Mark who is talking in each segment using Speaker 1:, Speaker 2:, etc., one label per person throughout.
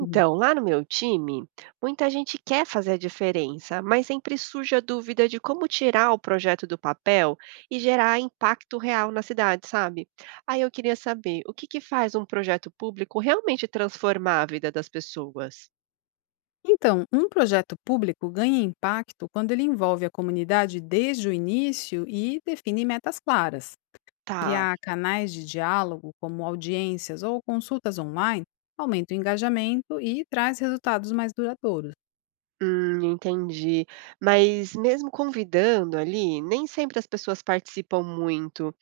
Speaker 1: Uhum.
Speaker 2: lá no meu time, muita gente quer fazer a diferença, mas sempre surge a dúvida de como tirar o projeto do papel e gerar impacto real na cidade, sabe? Aí eu queria saber, o que que faz um projeto público realmente transformar a vida das pessoas?
Speaker 1: Então, um projeto público ganha impacto quando ele envolve a comunidade desde o início e define metas claras.
Speaker 2: Tá,
Speaker 1: Criar canais de diálogo, como audiências ou consultas online, aumenta o engajamento e traz resultados mais duradouros.
Speaker 2: entendi. Mas mesmo convidando ali, nem sempre as pessoas participam muito.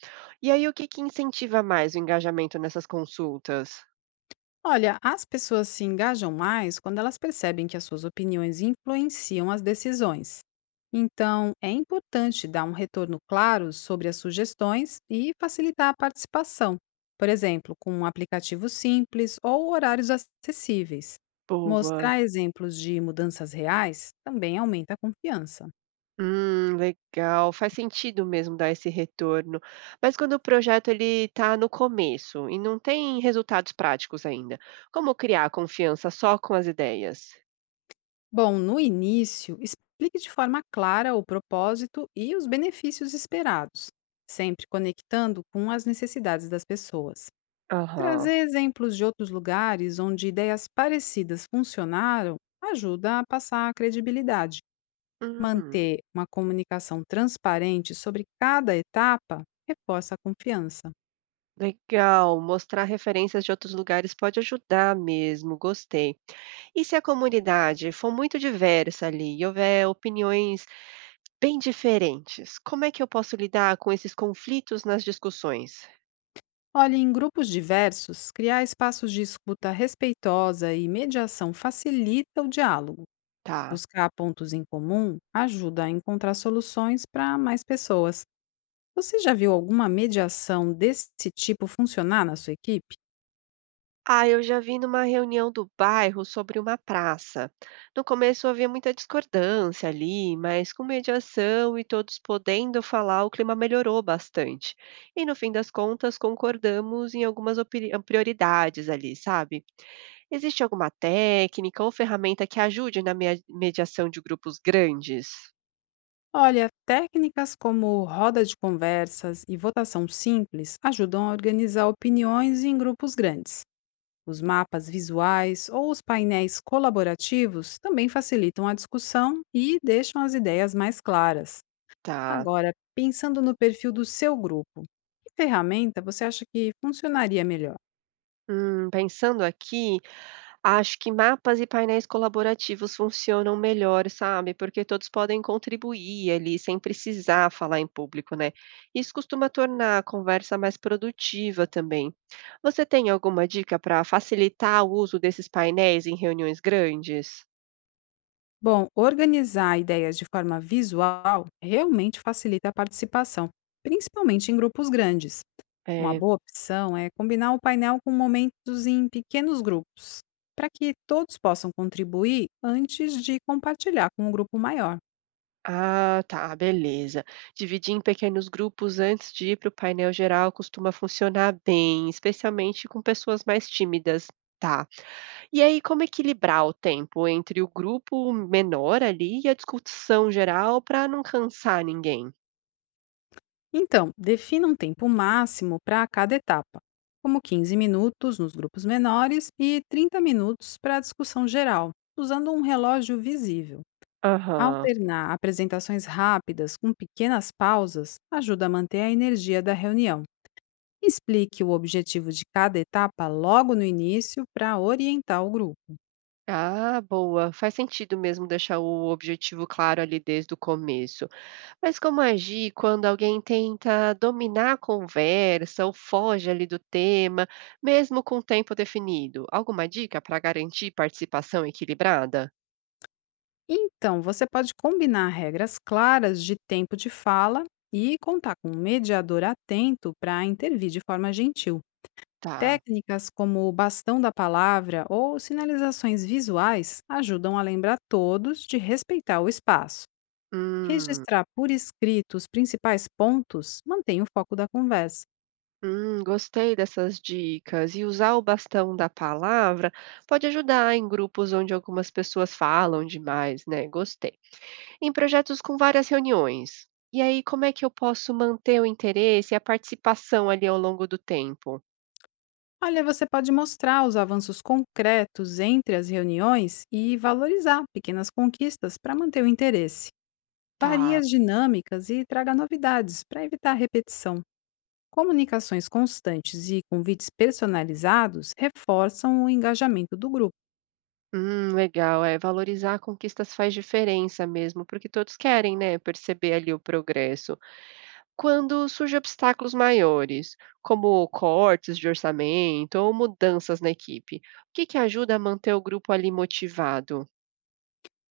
Speaker 2: E aí, o que que incentiva mais o engajamento nessas consultas?
Speaker 1: Olha, as pessoas se engajam mais quando elas percebem que as suas opiniões influenciam as decisões. Então, é importante dar um retorno claro sobre as sugestões e facilitar a participação, por exemplo, com um aplicativo simples ou horários acessíveis.
Speaker 2: Boa.
Speaker 1: Mostrar exemplos de mudanças reais também aumenta a confiança.
Speaker 2: Legal, faz sentido mesmo dar esse retorno. Mas quando o projeto ele está no começo e não tem resultados práticos ainda, como criar confiança só com as ideias?
Speaker 1: Bom, no início, explique de forma clara o propósito e os benefícios esperados, sempre conectando com as necessidades das pessoas.
Speaker 2: Aham.
Speaker 1: Trazer exemplos de outros lugares onde ideias parecidas funcionaram ajuda a passar a credibilidade.
Speaker 2: Hum,
Speaker 1: Manter uma comunicação transparente sobre cada etapa reforça a confiança.
Speaker 2: legal. Mostrar referências de outros lugares pode ajudar mesmo, gostei. E se a comunidade for muito diversa ali e houver opiniões bem diferentes, como é que eu posso lidar com esses conflitos nas discussões?
Speaker 1: Olhe, em grupos diversos, criar espaços de escuta respeitosa e mediação facilita o diálogo.
Speaker 2: Tá.
Speaker 1: Buscar pontos em comum ajuda a encontrar soluções para mais pessoas. Você já viu alguma mediação desse tipo funcionar na sua equipe?
Speaker 2: Ah, eu já vi numa reunião do bairro sobre uma praça. No começo havia muita discordância ali, mas com mediação e todos podendo falar, o clima melhorou bastante. E no fim das contas, concordamos em algumas prioridades ali, sabe? Existe alguma técnica ou ferramenta que ajude na mediação de grupos grandes?
Speaker 1: Olha, técnicas como roda de conversas e votação simples ajudam a organizar opiniões em grupos grandes. Os mapas visuais ou os painéis colaborativos também facilitam a discussão e deixam as ideias mais claras.
Speaker 2: Tá.
Speaker 1: Agora, pensando no perfil do seu grupo, que ferramenta você acha que funcionaria melhor?
Speaker 2: Pensando aqui. Acho que mapas e painéis colaborativos funcionam melhor, sabe? Porque todos podem contribuir ali sem precisar falar em público, né? Isso costuma tornar a conversa mais produtiva também. Você tem alguma dica para facilitar o uso desses painéis em reuniões grandes?
Speaker 1: Bom, organizar ideias de forma visual realmente facilita a participação, principalmente em grupos grandes. Uma
Speaker 2: É.
Speaker 1: boa opção é combinar o painel com momentos em pequenos grupos, para que todos possam contribuir antes de compartilhar com o grupo maior.
Speaker 2: Ah, tá, beleza. Dividir em pequenos grupos antes de ir para o painel geral costuma funcionar bem, especialmente com pessoas mais tímidas. Tá. E aí, como equilibrar o tempo entre o grupo menor ali e a discussão geral para não cansar ninguém?
Speaker 1: Então, defina um tempo máximo para cada etapa, como 15 minutos nos grupos menores e 30 minutos para a discussão geral, usando um relógio visível.
Speaker 2: Aham.
Speaker 1: Alternar apresentações rápidas com pequenas pausas ajuda a manter a energia da reunião. Explique o objetivo de cada etapa logo no início para orientar o grupo.
Speaker 2: Ah, boa. Faz sentido mesmo deixar o objetivo claro ali desde o começo. Mas como agir quando alguém tenta dominar a conversa ou foge ali do tema, mesmo com o tempo definido? Alguma dica para garantir participação equilibrada?
Speaker 1: Então, você pode combinar regras claras de tempo de fala e contar com um mediador atento para intervir de forma gentil.
Speaker 2: Tá.
Speaker 1: Técnicas como o bastão da palavra ou sinalizações visuais ajudam a lembrar todos de respeitar o espaço.
Speaker 2: Hum.
Speaker 1: Registrar por escrito os principais pontos mantém o foco da conversa.
Speaker 2: Gostei dessas dicas. E usar o bastão da palavra pode ajudar em grupos onde algumas pessoas falam demais, né? Gostei. Em projetos com várias reuniões. E aí, como é que eu posso manter o interesse e a participação ali ao longo do tempo?
Speaker 1: Olha, você pode mostrar os avanços concretos entre as reuniões e valorizar pequenas conquistas para manter o interesse. Varie
Speaker 2: Tá.
Speaker 1: as dinâmicas e traga novidades para evitar repetição. Comunicações constantes e convites personalizados reforçam o engajamento do grupo.
Speaker 2: Legal. É, valorizar conquistas faz diferença mesmo, porque todos querem, né, perceber ali o progresso. Quando surgem obstáculos maiores, como cortes de orçamento ou mudanças na equipe, o que que ajuda a manter o grupo ali motivado?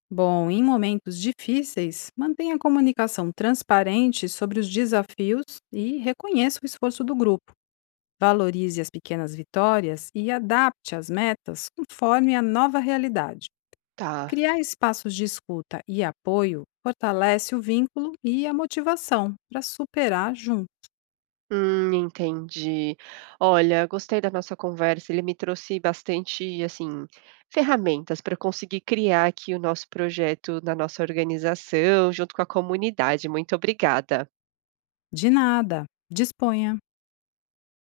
Speaker 1: Bom, em momentos difíceis, mantenha a comunicação transparente sobre os desafios e reconheça o esforço do grupo. Valorize as pequenas vitórias e adapte as metas conforme a nova realidade.
Speaker 2: Tá.
Speaker 1: Criar espaços de escuta e apoio fortalece o vínculo e a motivação para superar junto.
Speaker 2: Entendi. Olha, gostei da nossa conversa. Ele me trouxe bastante, assim, ferramentas para conseguir criar aqui o nosso projeto na nossa organização, junto com a comunidade. Muito obrigada.
Speaker 1: De nada. Disponha.